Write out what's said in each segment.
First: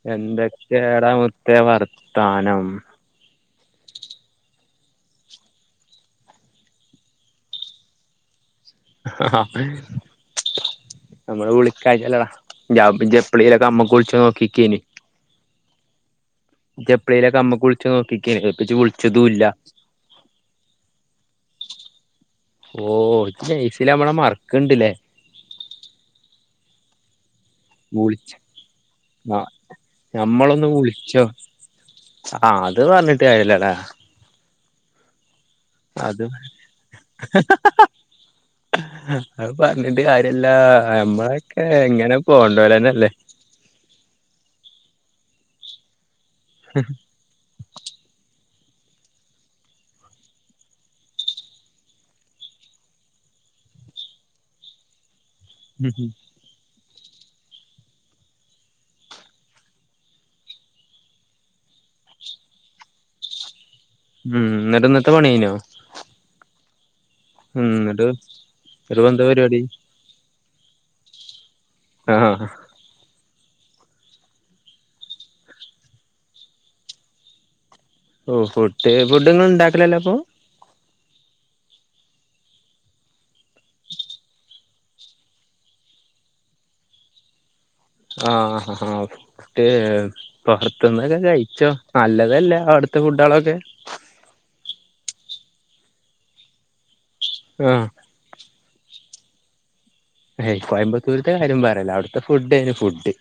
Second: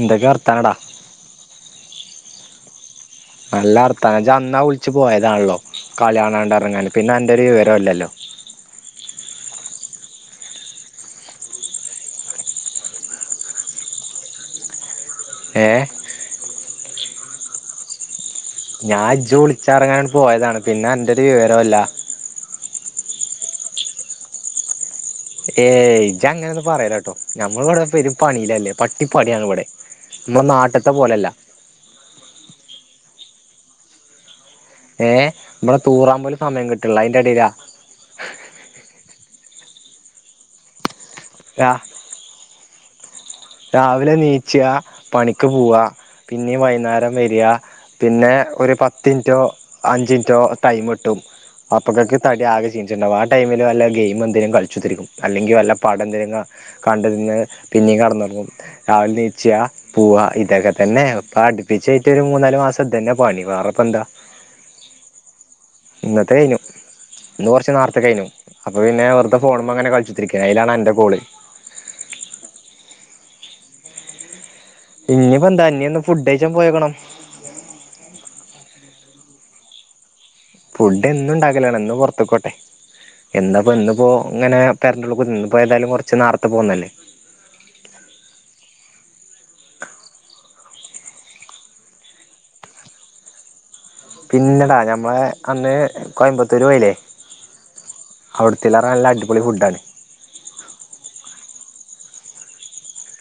എന്തൊക്കെ വർത്താനടാ എന്തൊക്കെയ ഏടാമുത്തേ വാർത്ത ത്താനം നല്ല വർത്താനം ഇജ് അന്നാ വിളിച്ച് പോയതാണല്ലോ കളിയാണാണ്ട് ഇറങ്ങാൻ പിന്നെ അന്റെ ഒരു വിവരുല്ലല്ലോ ആ നമ്മള് വിളിക്കായിട്ടല്ലടാ ഇജെ എപ്പളേലൊക്കെ അമ്മക്ക് വിളിച്ചോ നോക്കിക്കേനി ഏ ജെപ്പ്ളിയിലൊ ക അമ്മ വിളിച്ചോ നോക്കി ഞാൻ ഇജ് വിളിച്ചറങ്ങാട്ട് പോയതാണ് പിന്നെ അന്റെ ഒരു വിവരുല്ല ഓ ജയ്സിൽ നമ്മളെ മറക്ക്ണ്ട്ല്ലേ ഏയ് ഇജ് അങ്ങനൊന്നും പറയലട്ടോ നമ്മൾവിടെ പെരും വിളിച്ച പണിയിലല്ലേ പട്ടിപ്പണിയാണ് ആ ഇവിടെ നമ്മള നമ്മളൊന്ന് നാട്ട്ത്തെ വിളിച്ചോ പോലല്ല ട്ട് കാര്യല്ലടാ ഏ നമ്മള തൂറാൻ അത് പോലും സമയം കിട്ട്ള്ള അയിന്റെ എടേലാ അത് പറഞ്ഞിട്ട് കാര്യല്ലാ ആ നമ്മളൊക്കെ എങ്ങനെ പോകേണ്ടോലെന്നല്ല ല്ലേ രാവിലെ നീച്ച പണിക്ക് പോവാ പിന്നീ വൈകുന്നേരം വരിക പിന്നെ ഒരു പത്തിൻറ്റോ അഞ്ചിൻറ്റോ ടൈം കിട്ടും അപ്പൊക്കൊക്കെ തടി ആകെ ക്ഷീണിച്ചിട്ടുണ്ടാവും ആ ടൈമിൽ വല്ല ഗെയിം എന്തെങ്കിലും കളിച്ചു ഇരിക്കും അല്ലെങ്കിൽ വല്ല പടം ന്തേലും ക കണ്ടന്ന് പിന്നീ കട്ന്നൊ രാവിലെ എണീച്ച പൂവാ ഇതൊക്കെ തന്നെ ഇപ്പൊ അടുപ്പിച്ചട്ട് ഒരു മൂന്നാല് മാസം ഇത് തന്നെ പണി വേറെ ഉം എന്നിട്ട് ഇന്നത്തെ പണി കഴിഞ്ഞോ ഇന്നത്തെ കഴിഞ്ഞു ഇന്ന് ഉം കുറച്ച് എന്നിട്ട് നേർത്തെകഴിഞ്ഞു അപ്പൊപിന്നെ ഇന്നിട്ടിപ്പോ എന്താ വെറുതെ പരിപാടി ഫോണുംമെ അങ്ങനെ കളിച്ചിരിക്കും അയിലാണ് അൻ്റെ കോൾ ആ ഇനിയിപ്പോ എന്താ അന്ന ഒന്ന് ഫുഡ്കഴിച്ചാൻ പോയോക്കണം ഓ ഫുഡ് ഫുഡൊന്നും ഉണ്ടാക്കലല്ല അപ്പൊ ഫുഡ് എന്നും ഉണ്ടാക്കലാണ്ന്ന് പുറത്തക്കോട്ടെ എന്താപ്പോ ഇന്ന് പോ ഇങ്ങനെ പരറുള്ള കുന്ന് പോ ഏതായാലും കുറച്ച് നേരത്തെ പോന്നല്ലേ ആ ആ ആ ഏ [unintelligible] പുറത്തുന്നൊക്കെ കഴിച്ചോ നല്ലതല്ലേ അവിടുത്തെ ഫുഡുകളൊക്കെ പിന്നെടാ ഞമ്മളെ അന്ന് കോയമ്പത്തൂരു പോയില്ലേ ആ അവിടുത്തിലേറെ നല്ല അടിപൊളി ഫുഡാണ് യ് കോയമ്പത്തൂരിത്തെ കാര്യം പറയല്ല അവിടുത്തെ ഫുഡേന് ഫുഡ്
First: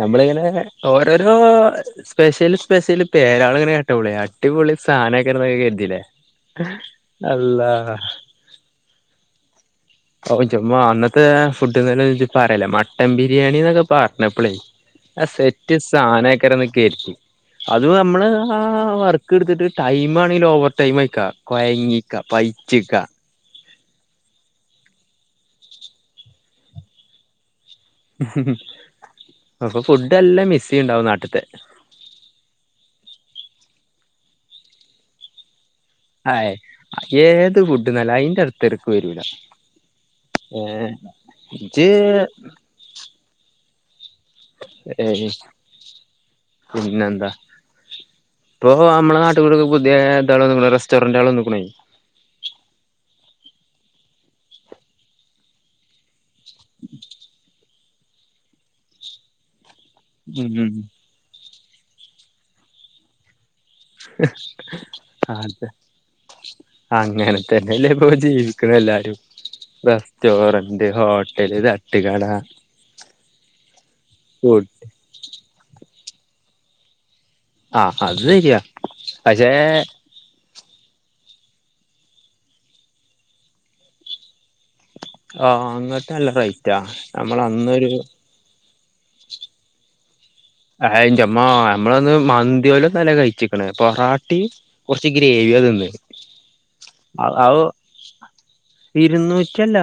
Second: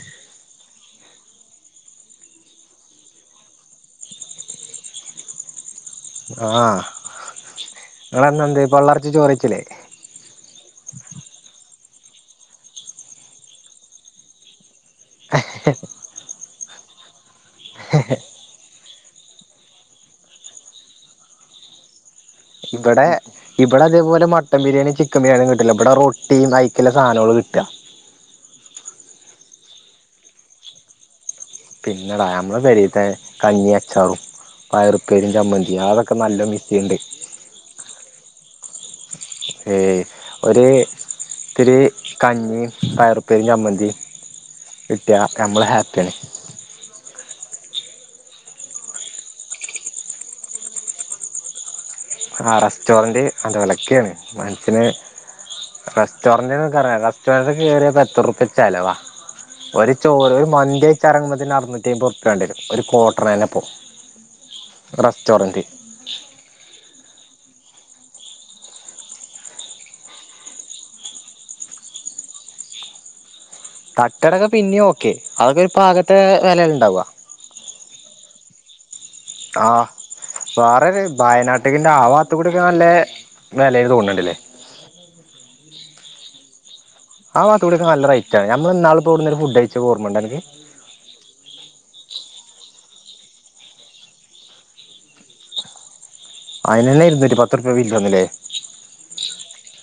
നമ്മളിങ്ങനെ ഓരോരോ സ്പെഷ്യല് സ്പെഷ്യല് പേരാള് ഇങ്ങനെ കേട്ടപ്പളെ അടിപൊളി സാധനക്കന്നൊക്കെ കരുതില്ലേ ആഹ് അള്ളാ ന്നട്ട് അന്നെന്തേ പള്ള നെറച്ചു ചൊറുകഴിച്ചില്ലേ ഓ ന്റമ്മ അന്നത്തെ ഫുഡ്ന്നല്ല പറയല്ലേ മട്ടൻ ബിരിയാണി എന്നൊക്കെ പറഞ്ഞപ്പളേ ആ സെറ്റ് സാനൈക്കരന്നൊക്കെ ആ അത് നമ്മള് ആ വർക്ക് എടുത്തിട്ട് ടൈം ആണെങ്കിലും ഓവർ ടൈം വയ്ക്കാം കൊയങ്ങിക്കാ പൈച്ചക ഇവിടെ ഇവിടെ അതേപോല മട്ടൻ ബിരിയാണിയ ചിക്കൻ ബിരിയാണിയും കിട്ടില്ല ഇടെ റൊട്ടിയാ കയിക്കല സാധനങ്ങൾ കിട്ടുക അപ്പൊ ഫുഡ് എല്ലാം മിസ്സ് ചെയ്യണ്ടാവും നാട്ടിത്തെ പിന്നെടാ നമ്മളെ പെരേത്തെ കഞ്ഞി അച്ചാറും പയറുപേരിം ചമ്മന്തി ആ ഏത് ഫുഡ് നല്ല അതിൻ്റെ അടുത്ത് തെരക്ക് വരൂല ഏ ഒരു ഏ ഇത്തിരി ഇജ്ജ് കഞ്ഞി പയറുപ്പേരിം ചമ്മന്തി കിട്ടിയ ഏയ് നമ്മള് ഹാപ്പിയാണ് പിന്നെന്താ ഇപ്പൊ നമ്മള നാട്ടുകെ പുതിയ എന്താ പറയുന്ന റെസ്റ്റോറൻ്റ് വന്നേക്കണ് ആ റെസ്റ്റോറന്റ് അതു ഒലക്ക ആണ് മനുഷ്യന് റസ് റെസ്റ്റോറൻ്റ് നിങ്ങൾക്കറിയാം റെസ്റ്റോറന്റ്ക്ക് കേറിയാൽ എത്ര റുപ്പിയ ചിലവ ഒരു ചോറ് ഒരു ഉം മന്തി കഴിച്ചിറങ്ങുമ്പതന്നെ മുന്നൂറ്റി അൻപത് റൂപ്പി വരും ഒരു കോർട്ടർ തന്നെ അത് റസ്റ്റോറൻറ് അങ്ങനെ തന്നെല്ലേ ബ്രോ ഇപ്പോ ജീവിക്കുന്ന എല്ലാരും റെസ്റ്റോറന്റ് ഹോട്ടല് തട്ടുകട തട്ടുകടയെക്കെ ഫുഡ് പിന്നെയും ഓക്കെ അതൊക്കെ ഇപ്പോ ആകെ ത്തെ വിലയുണ്ടാവുക ആ അത് ശരിയാ പക്ഷെ വേറൊരു വയനാട്ടിന്റെ ആവാത്തു കൂടിയൊക്കെ നല്ല നിലയിൽ തോന്നുന്നുണ്ടല്ലേ മറ്റ നമ്മൾ അന്നൊരു നമ്മൾ ഇന്നാൾ ഇവിടുന്നു ഒരു ഫുഡ് കയിച്ച ഓർമയുണ്ടാനിക്ക് ആ എൻ്റെമ്മ നമ്മളന്ന് മന്തി പോലെ നല്ല കഴിച്ചിക്കണ പൊറാട്ടി കുറച്ച് ഗ്രേവിതിന്നന്ന് അതിനന്നെ ഇരുന്നൂറ്റി അ പത്തുറുപ്യ ബില്ല് വന്നില്ലേ ഇരുന്നൂറ്റിയല്ല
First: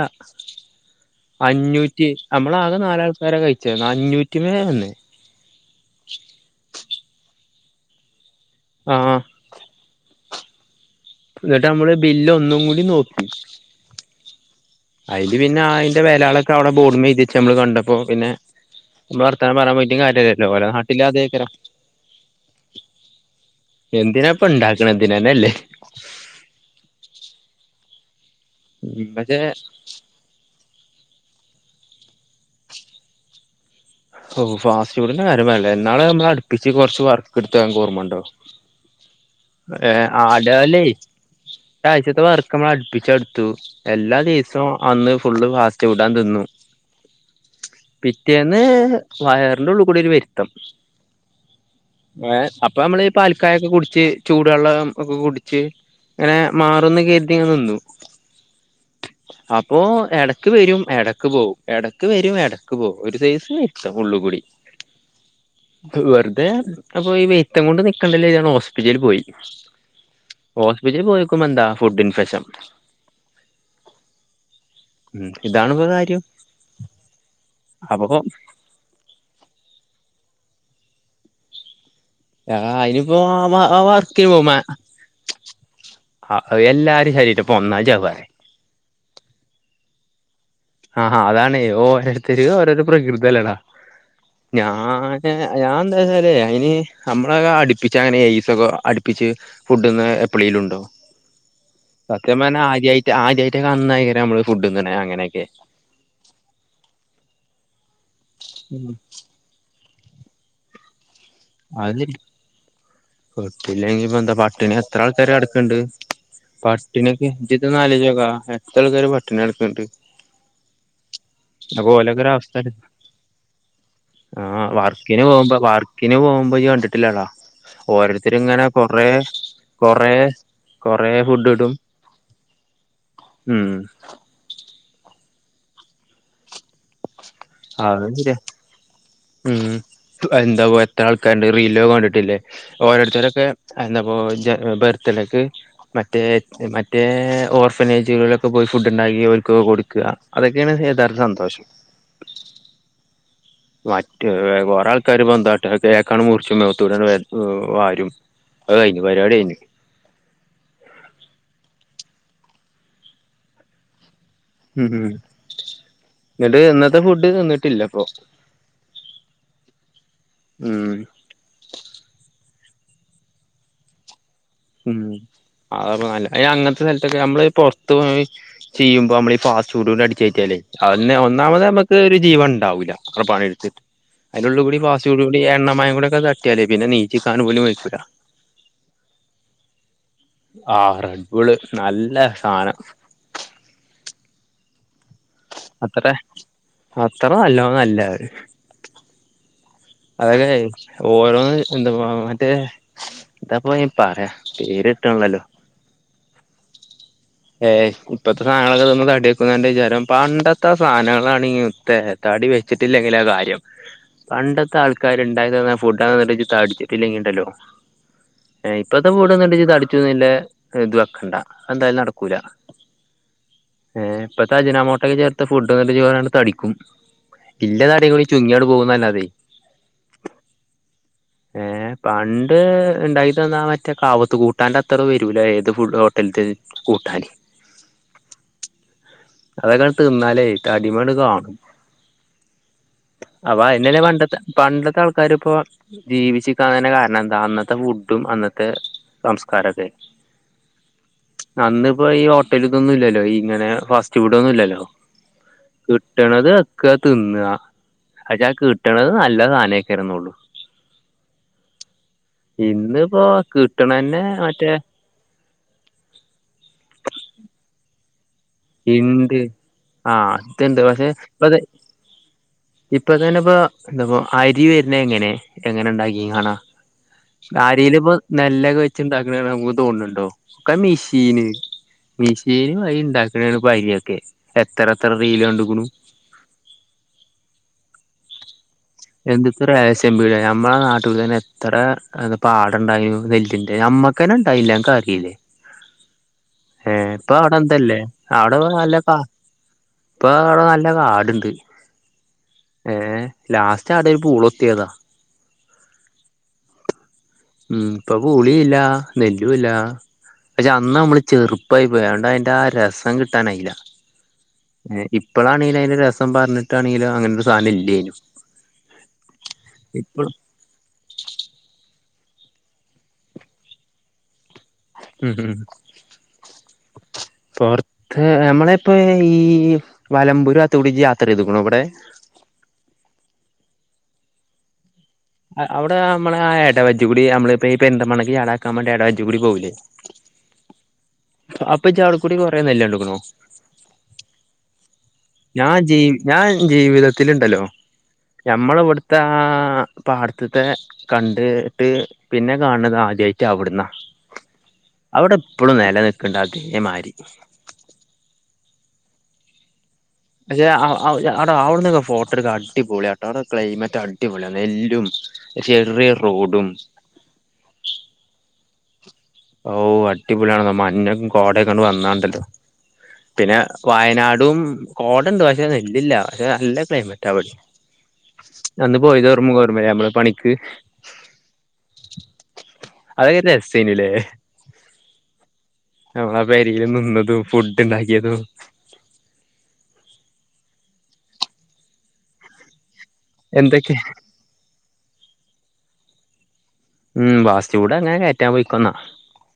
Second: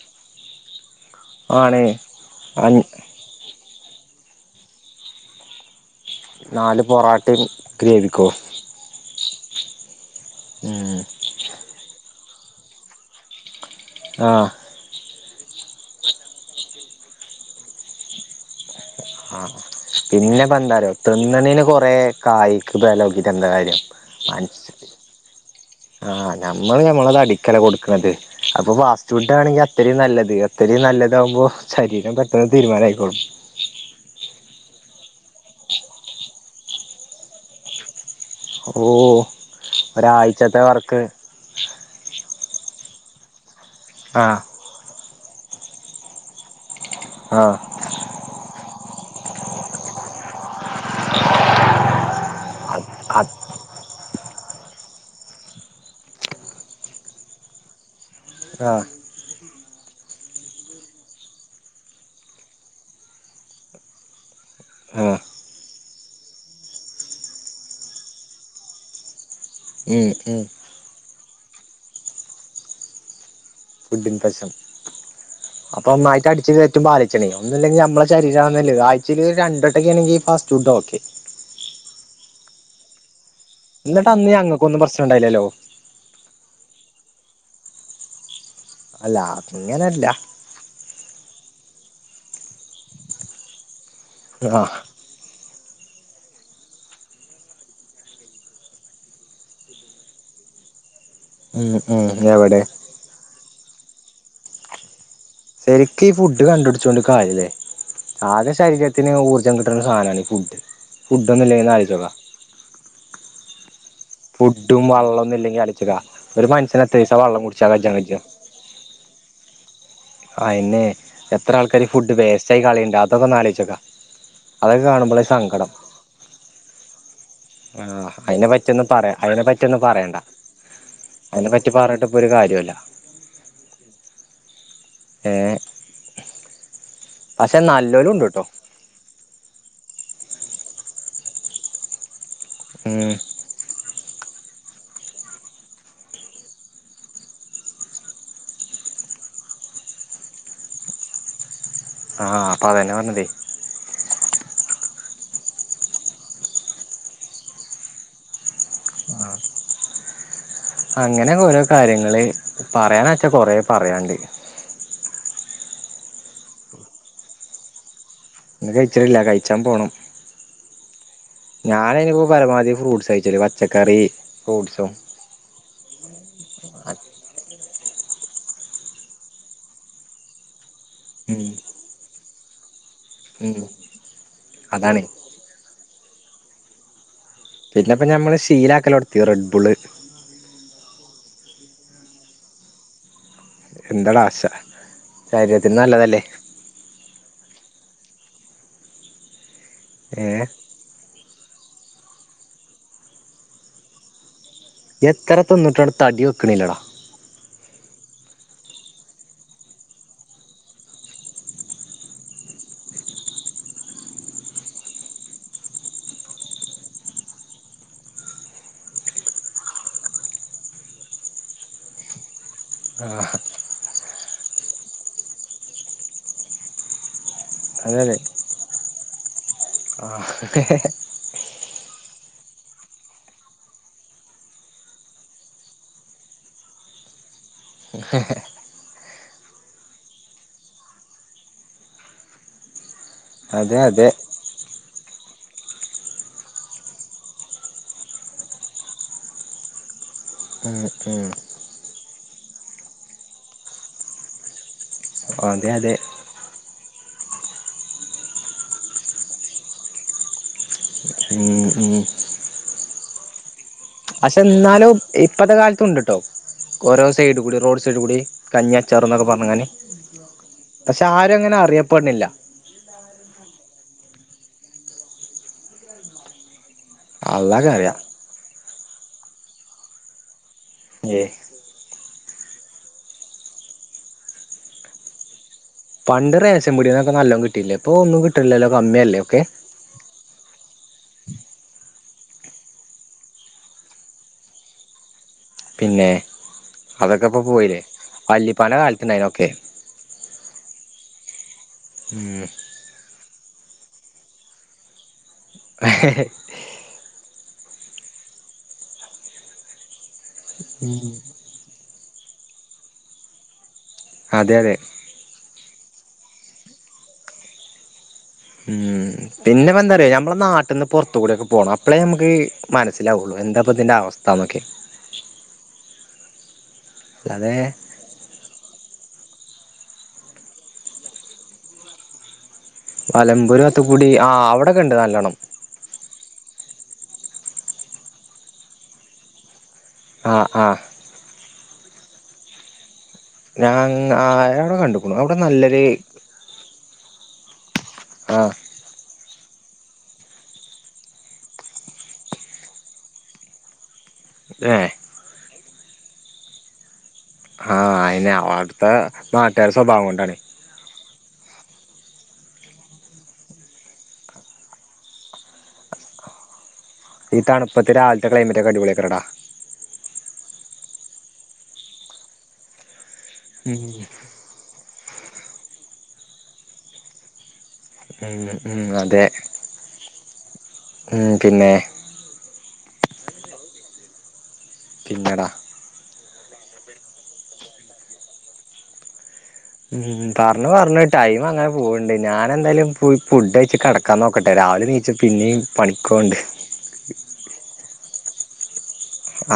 ആണ് അഞ്ഞൂറ്റി നമ്മള് ആകെ നാലാൾക്കാരെ കഴിച്ചു അഞ്ഞൂറ്റി മേലെ അല്ലേ നാല് പൊറാട്ടയും ഗ്രേവിക്കോ [inaudible] മ് എന്നിട്ട് നമ്മള് ബില്ല് ഒന്നും കൂടി നോക്കി ആ അതില് പിന്നെ അതിന്റെ വെലകളൊക്കെ അവിടെ ബോർ ഡിമേൽ എഴ്തിച്ച്ച് നമ്മള് കണ്ടപ്പോ പിന്നെ നമ്മള് ആഹ വർത്താനം പറയാൻ പോയിട്ടും പിന്നെ കാര്യല്ലല്ലോ ഓലെ പണ്ടാരംഎന്താലോ നാട്ടില് അതേക്കാരം തിന്നണേന് കൊറെ കായ്ക്ക് വില നോക്കിട്ട് എന്താ കാര്യം മന എന്തിനാപ്പ ഇണ്ടാക്കണ ഇതിനന്നെല്ലേ ആഹ് ഞമ്മള് ഞമ്മളത് അടിക്കല കു [unintelligible] അപ്പൊ ഉം ഫാസ്റ്റ് പക്ഷെ ഫുഡാണെങ്കി അത്രയും നല്ലത് അത്രയും നല്ലതാകുമ്പോ ശരീരം പെട്ടെന്ന് തീരുമാനായിക്കോളും ഓ ഫാസ്റ്റ് ഫുഡിന്റെ കാര്യം [unintelligible] ഇന്നാള് നമ്മള അടുപ്പിച്ച് കൊറച്ച് വർക്ക്ട്ത്തത്ത് അന്ക്ക് ഓർമ്മണ്ടോ ഓ ഏഹ് ഒരാഴ്ചത്തെ വർക്ക് [unintelligible] അടുപ്പിച്ചടുത്തു എല്ലാ ആഹ് ദീസവും അന്ന് ഫുള്ള് ഫാസ്റ്റ് ഫുഡാ തിന്നു ആഹ് പിറ്റേന്ന് വയറിന്റെ ഉള്ളിക്കൂടി ഒരു വരുത്തം ഏ അപ് ഇപ്പൊ നമ്മളീ അത് പാൽക്കായ ഒക്കെ കുടിച്ച് ചൂടുവെള്ളം ഒക്കെ കുടിച്ച് ഇങ്ങനെ മാറുന്ന് കരുതിങ്ങ് നിന്നു ആഹ് അപ്പോ എടക്ക് വരും എടക്ക് പോവും എടക്ക് വരും എടക്ക് പോവും ഒരു സൈസ് [unintelligible] [unintelligible] ആഹ് വെറുതെ അപ്പൊ ഈ വെര്ത്തം കൊണ്ട് നിക്കണ്ടല്ലേ [unintelligible] ഞാൻ ഹോസ്പിറ്റലില് പോയി ഉം ഉം ഹോസ്പിറ്റലില്‌ പോയ [unintelligible] മെന്താ ഫുഡിൻഫെഷം ഫുഡിൻ ഫെഷം ഉം ഇതാണിപ്പോ അപ്പോ കാര്യം ഒന്നായിട്ട് അടിച്ച്കേറ്റുമ്പോൾ ആലോയിച്ചണേ ഒന്നില്ലെങ്കിൽ നമ്മളെ അപ്പൊ ശരീരം [unintelligible] ഇത് [unintelligible] രണ്ടവട്ടക്കെയാണെങ്കി ഫാസ്റ്റ് ഫുഡ്‌ ഓക്കെ ആ അയിനിയിപ്പോ ഇന്നട്ട് അന്ന് ഞങ്ങക്കൊന്നും പ്രശ്നം ഇണ്ടായില്ലല്ലോ ആ എല്ലാരീം ശരീരപ്പോ ഒന്നാ [unintelligible] അല്ല അങ്ങനെല്ല ആഹാ അതാണെ ഓരോരുത്തരതും ഓരോരോ പ്രകൃതല്ലേടാ ആ ഞാന് ഞാൻ എന്താച്ചാലെ അയിന് നമ്മളക്കെ അടുപ്പിച്ച് അങ്ങനെ ഏയീസൊക്കെ അടുപ്പിച്ച് ഫുഡ്ഡ് ന്ന്ണ എപ്പളേലും ഉണ്ടോ ഉം ഉം എവടെ [unintelligible] നന്നായി നമ്മള് ഫുഡ്ന്ന്ണ് അങ്ങനെക്കെ ശരിക്ക് ഈ ഫുഡ് കണ്ടു പിടിച്ചോണ്ട് കാര്യല്ലേ ആദ്യം ഉം ശരീരത്തിന് ഊർജ്ജം കിട്ട [unintelligible] സാനാണ് ഈ ഫുഡ് ഫുഡൊന്നുല്ലെങ്കി ഒന്ന് ആലോയിച്ചുനോക്കാ [unintelligible] ഇല്ലെങ്കി ഇപ്പ എന്താ പട്ടിണി എത്ര ആൾക്കാര് ഒന്നും ഇല്ലെങ്കിൽ കെടക്ക്ണ്ട് ആലോചിച്ചോക്ക ഒരു മനുഷ്യന് എത്ര പട്ടിണി ദിവസം ഒക്കെ [unintelligible] വെള്ളം ഇജി കുടിച്ചാൽ കജ്ജാൻ ഇതൊന്നാലോയിച്ചോക്കാം എത്ര ആൾക്കാര് പട്ടിണിഎട ന്നിട്ട്. ആയിന്നെ എത്ര ആൾക്കാര് ഫുഡ് ഓലൊക്കെ ഒരു വേസ്റ്റായി അവസ്ഥ കളിയണ്ട് അതൊക്കെ ഒന്നാലചിച്ചോക്കാം അതൊക്കെ കാണുമ്പോൾ സങ്കടം. ഇന് പോമ്പോ ഇയ്യ് കണ്ടിട്ടില്ലാല. ആഹ് അയിനെ പറ്റിയൊന്നും പറയ അതിനെ പറ്റിയൊന്നും കൊറേ പറയണ്ട കൊറേ അതിനെ ഫുഡ് പറ്റി ഇടും പറഞ്ഞിട്ട് ഇപ്പൊ ഒരു കാര്യല്ല. ഉം ഏഹ്. പക്ഷെ അത് നല്ലോലുണ്ട്ട്ടോ എന്താവാ എത്രൾക്കാര്ണ്ട് റീലോക്കെ കണ്ടിട്ടില്ലേ ഉം ഓരോര്ത്തരൊക്കെ എന്താ [unintelligible] ബർത്തഡേക്ക് മറ്റേ മറ്റേ ഓർഫനേജുകളിലൊക്കെ പോയി ഫുഡ് ണ്ടാക്കി ഓര്ക്കൊക്കെ കൊട്ക്ക അതൊക്കെയാണ് യഥാർത്ഥ സന്തോഷം. ആ അപ്പ തെന്നെ പർഞ്ഞത് മറ്റേ കൊറെ ആൾക്കാര് പന്താട്ടാ കേക്കാണ് മുർച്ചും മേത്തൂടാണ്ട് വാ വാരും അഅ് കയ്ഞ്ഞ് പരിവാട്യഞ്ഞ്. അങ്ങനെ ഓരോ കാര്യങ്ങള് പറയാന വച്ചാ കൊറേ പറ്യാണ്ട്. ഉം ഉം ന്നട്ട് ഇന്നത്തെ ഫുഡ് തിന്ന്ട്ടില്ല പ്പൊ ഇന്ന് കയ്ച്ച്ണില്ല കയ്ച്ചാ പോണം. ഉം ഞാനയിന്പൊ പരമാവധി ഫ്രൂട്ട്സ ഴ്ച്ചല് പച്ചക്കറി ഫ്രൂട്ട്സും ഉം അതാ പ്പനല്ലേ അയ്നങ്ങൻത്തെ സ്ഥല്തൊക്കെ നമ്മളിപൊ ർത്ത് പോയി ചിയ്യുമ്പൊ നമ്മള് ഈ ഫാസ്റ്റ് ഫുഡൂഡിം അടിച്ച് കേറ്റ്യാലെ അഎന്നെ ഉം ഒന്നാമതമ്മക്ക് ഒരു ജീവണ്ടാവൂല അഅ് ഉം പണിട്ത്ത് അയ്ൻ്റുള്ളിൽ കൂടി അതാണ് ഫാസ്റ്റ്ഫുഡുടി എയണ്ണ മയെ കൂട്യൊക്കെ തട്യാല് പിന്ന നീ പിന്നെപ്പ ഞമ്മള് ശീലാക്കലൊട്ത്തി റെഡ്ബുള് ആ റെഡ്ബൂൾ നല്ല സാനം എന്തെടാ ആശാ അത്രെ അത്ര നല്ലെയ് ഒ അല്ല അവര് ഏ അതെന്നെയാണെ ഓരോന്ന് എന്താപ്പോ മറ്റേ എത്താപ്പോ അയിന് പറിയാ എത്ര തിന്ന്ട്ടും ആണ്ട് തടി വെക്ക്ണില്ലെടാ ഏ ഇപ്പത്തെ സാനങ്ങൾ ഒക്കെ തിന്ന് തടി വെക്കുന്നാ അന്റെ വിചാരം പണ്ടത്തെ ആ സാനങ്ങളാണെങ്കി മുത്തേ തടി വെച്ചിട്ടില്ലെങ്കിലാ കാര്യം. പണ്ടത്തെ ആൾക്കാര് ഇണ്ടാക്കി തന്ന ഫുഡൊക്കെ തിന്നിട്ട് ഇജ് തടിച്ചിട്ട് ഇല്ലെങ്കി ഇണ്ടല്ലോ ഏ ഇപ്പത്തെ ഫുഡ് തിന്ന്ട്ട് ഇജ് തടിച്ചുംന്ന് ഇല്ലെ ഇത് വെക്കെണ്ട അത് എന്തായാലും നടക്കു ക്കുലാ ഏ ഇപ്പെത്തെ അജ്നാമോട്ടെ ഒക്കെ ചേർത്ത ഫുഡൊക്കെ തിന്ന്ട്ട് ഇജ് കൊറെ ആണ്ട് തടിക്കും അതെ ഇല്ലതടിം അതെ കൂടി ചുങ്ങിയാണ്ട് പോകുന്ന് അല്ലാതെ ആ ഏ പണ്ട് ഇണ്ടാകി തന്നാ ആ മറ്റെ കാവ്ത്ത് കൂട്ടാന്റെ അത്ര വെരൂലാ ഏത് ഫുഡും ഹോട്ടൽത്തെയ് കൂട്ടാന് അതൊക്കെ ഇങ്ങട്ട് തിന്നാലെ തടിമ്മെ ഇങ്ങട്ട് കാണും അപ്പ അതെ അയെന്നെ അല്ലെ അതെ പണ്ടെത്തെ പണ്ടെ ഇന്നത്തെ ആൾക്കാരിപ്പൊ ജീവിച്ചിരിക്കാതന്നെ കാരണം എന്താ അന്നത്തെ ഫുഡും അന്നത്തെ സംസ്കാരൊക്കെ ഉം ഉം അന്ന് ഇപ്പൊ ഈ ഹോട്ടല് തൊന്നും ഇല്ലലൊ ഇങ്ങനെ ഫാസ്റ്റ് ഫുഡൊന്നും ഇല്ലലൊ അതെ അതെ കിട്ട്ണത് നക്ക തിന്ന അചാ കിട്ട്ണത് നല്ല സാനേക്കരംന്നൊള്ളു ഉം ഉം വാക്ക് പഷെന്നാലും ഇപ്പത്തെ കാലത്തുണ്ട്ട്ടോ ഓരോ സൈഡ് കുടി റോഡ് സൈഡ് കുടി കഞ്ഞി അച്ചാറും ന്നൊക്കെ ഇണ്ട് പറഞ്ഞ്ങ്ങനെ ആഹ് ഇതുണ്ട് പഷെ ആരും അങ്ങനെ അറിയപ്പെട്ണില്ല ഇപ്പൊതന്നൊപ്പൊ അരി വര്നെങ്ങനെ എങ്ങനെണ്ടാക്കി കാണാ അള്ളാക്കറിയാം കാരീലിപ്പൊ നെല്ല് ചിന്താക്ക്ണെ നമുക്ക് തോന്ന്ണ് ണ്ടോ ഒക്കെ ഏ മിഷീന് മിഷീന് വഴി ണ്ടാക്കും [unintelligible] എത്ര എത്ര റീലണ്ടു പണ്ട്‌ റേഷൻ പീടേലൊക്കെ നല്ലോം കിട്ടീനില്ലേ ഇപ്പോ ഒന്നും കിട്ട ലല്ലോ എന്ത്ത്ത് റേഷംപീട്യ ഞാൻ നമ്മളെ നാട്ടിൽ തന്നെ എത്ര പാടണ്ടായിനു നെല്ലിന്റെ നമ്മക്കന്നെണ്ടായിൻലേ മ്മക്കാദ്യേ പിന്നെ ഏ അതൊക്കെ ഇപ്പൊ പ്പൊആടെ പോയില്ലേ ന്താല്ലേ അവിടെ വല്ലിപ്പാന്റെ നല്ല കാ കാലത്തുണ്ടായിനൊക്കെ ഇപ്പൊ അടെ നല്ല കാട് ണ്ട് മ്മ് ലാസ് സ്റ്റ് അത് പൂളത്തിയതാ ഉം ഇപ്പൊ പൂളീല്ല നെല്ലുല്ല പക്ഷെ അന്ന് നമ്മള് ചെറുപ്പായി വേണ്ട അയ്ന്റെ ആ രസം കിട്ടാനായില്ല അതെ അതെ ഇപ്പളാണേൽ രസം പറഞ്ഞിട്ടാണെങ്കില് അങ്ങനൊരു സാധനം ഇല്ലേനും ഉം പിന്നെപ്പന്താന്നറിയോ ഞമ്മള ഇപ്പളും നാട്ട്ന്ന് പൊർക്കൂടൊക്കെ പോണം അപ്പളെ നമു ക്ക് മനസ്സിലാവുള്ളൂ എന്താപ്പതിന്റെ അവസ്ഥ ന്നൊക്കെ ഉം ഉം അല്ലാതെ പൊറത്ത് നമ്മളെ ഇപ്പൊ ഈ വലമ്പൂരു വാത്ത്ക്കൂടി ജ്ജ് യാത്ര ചെയ്ത്ക്ക്‌ണോ വടെ വലമ്പൂര് വാത്ത്ക്കൂടി ആ അവിടൊക്കെ ഉണ്ട് നല്ല അവിടെ നമ്മളെ ആഹ് എടവജ്ജ്‌കൂടി നമ്മളിപ്പോ ഈ പെരിന്തൽമണ്ണക്ക് ചടാതക്കാൻ വാണ്ടി എടവജ്ജ്‌ക്കൂടി പോവൂല്ലേ ആഹ് ആഹ് അപ്പൊജ്ജ് വ്ക്കുടി കൊറേ നെല്ലണ്ട്‌ക്ക്‌ണോ ഞാൻ ആഹ് അത് ഞാൻ അവിടെ കണ്ടു ഞാൻ ജീ ഞാൻ ജീവിത ത്തില്ണ്ടല്ലോ ആ ഞമ്മളെവ്ട്ത്തെ ആഹ് പാട്ത്ത്ത്തെ കണ്ടിട്ട് പിന്നെ കാണ്ണത് ആദ്യായ്ട്ട് അവിട്ന്നാ ഏഹ് പ്പളും നെല നിൽക്ക്‌ണ്ട്‌ അതേ മാരി ആയെന്നെ ആണോ അവ്ട്ത്തെ നാട്ടാരെസ് അഷേ ഔ ആഹ് [unintelligible] ആടെ ആവ്ട്ന്നൊക്കെ ഫോട്ടടുക്ക അടിപൊളിയാട്ടോ അടെ ക്ലൈമറ്റ അടിപൊളിയാ നെല്ലും ചെറ്യ റോഡും ഈ തണുപ്പത്ത് രാവിൽത്തെ ക്ലൈമറ്റ് ഒക്കെ അടിപൊളിയാക്കാരാടാ. ഓഹ് അടിപൊളിയാണ് ന്ന മഞ്ഞും കോടയൊക്കെണ്ട് വന്നാണ്ടല്ലോ. പിന്നെ വയനാടും കോടണ്ട് പക്ഷെ നെല്ലില്ല പക്ഷെ നല്ല ക്ലൈമറ്റാ പക്ഷേ ഉം ഉം അന്ന് അതെ പോയത് ഓർമ ഓർമല്യേ അമ്മള് പണി ക് ഉം പിന്നെ അതൊക്കെ ഒരു രസെയ്ഞു ലേ പിന്നടാ നമ്മളാ വെരിയിൽ നിന്നതും, ഫുഡ്ണ്ടാക്കിയതും ഉം പാർഞ്ഞു പാർഞ്ഞു ടൈമ് അങ്ങനെ പോവ്ണ്ട്. ഞാനെന്തായാലും പോയി ഫുഡയ്ച്ച് എന്തൊക്കെ കടക്കാൻ നോക്കട്ടെ. രാവിലെ ണീച് പിന്നെയും പണി കോണ്ട് ഉം ഫാസ്റ്റ് ഫുഡ്‌ ങ്ങനെ കേറ്റാൻ പൊയ്ക്കോന്നാ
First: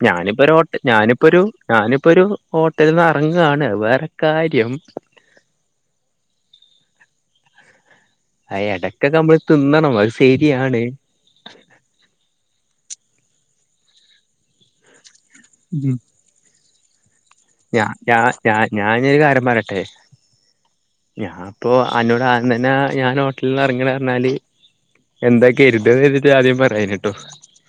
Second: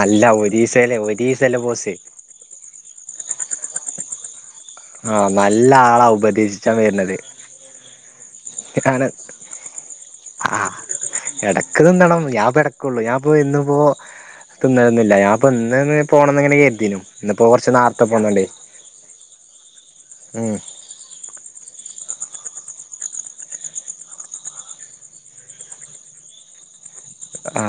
അല്ല ഞാനിപ്പൊ ഒരു ഓട്ട് ഒരീസല്ലേ ഞാനിപ്പൊരു ഒരീസല്ലേ ബോസ് ഞാനിപ്പൊരു ഓ റ്റ്ൽന്നെറങ്ങാണ്. വേറെ കാര്യം ആഹ് നല്ല ആളാ ഉപദേശിച്ചാൻ വര്ന്നത് ആ ആണ് ഇടക്കൊക്കെ നമ്മള് തിന്നണം അത് ആഹ് ശരിയാണ് എടക്ക് തിന്നണം ഞാൻപ്പം എടക്കൊള്ളു ഞാൻ ഇപ്പോ ഇന്നിപ്പോ തിന്നലൊന്നില്ല ഞാപ്പൊ പ്പം ഇന്ന് പോണന്ന്ങ്ങനെ കര് ദിനും ഞാ ഞാ ഞാ ഞാനൊരു കാര്യം പറയട്ടെ ഉം ഞാൻ അപ്പോ അന്നോട് ആദ്യത്തെന്നേ ഞാൻ ഹോട്ടലില്ന്ന് ഇറങ്ങാണ്റഞ്ഞാല് എന്താ കര്താന്ന്ര്തിട്ടാ ആദ്യം പറയാഞ്ഞേ ആ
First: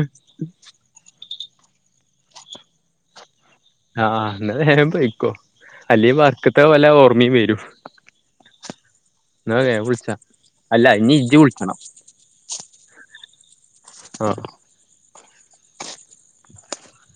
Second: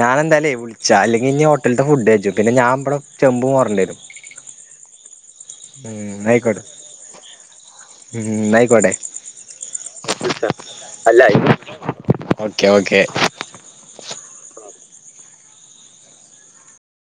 ഞാനെന്തല്ലേ വിളിച്ചാ അല്ലെങ്കിഞ്ഞ് ഹോ ട്ടല്ത്തേ ഫുഡഴിച്ചു പിന്നെ ഞാൻ ഇവിടെ ചെമ്പ് മോ ആഹ് ഇന്നാനേരം പോയിക്കോ ഉം അല്ലേ വർക്കത്തെ ന്നായിക്കോട്ടെ വല്ല ഓർമ്മേം വരും ഉം ന്നായിക്കോട്ടെ ന്നാ ഞാൻ [unintelligible] ഓക്കെ ഓക്കെ ആഹ്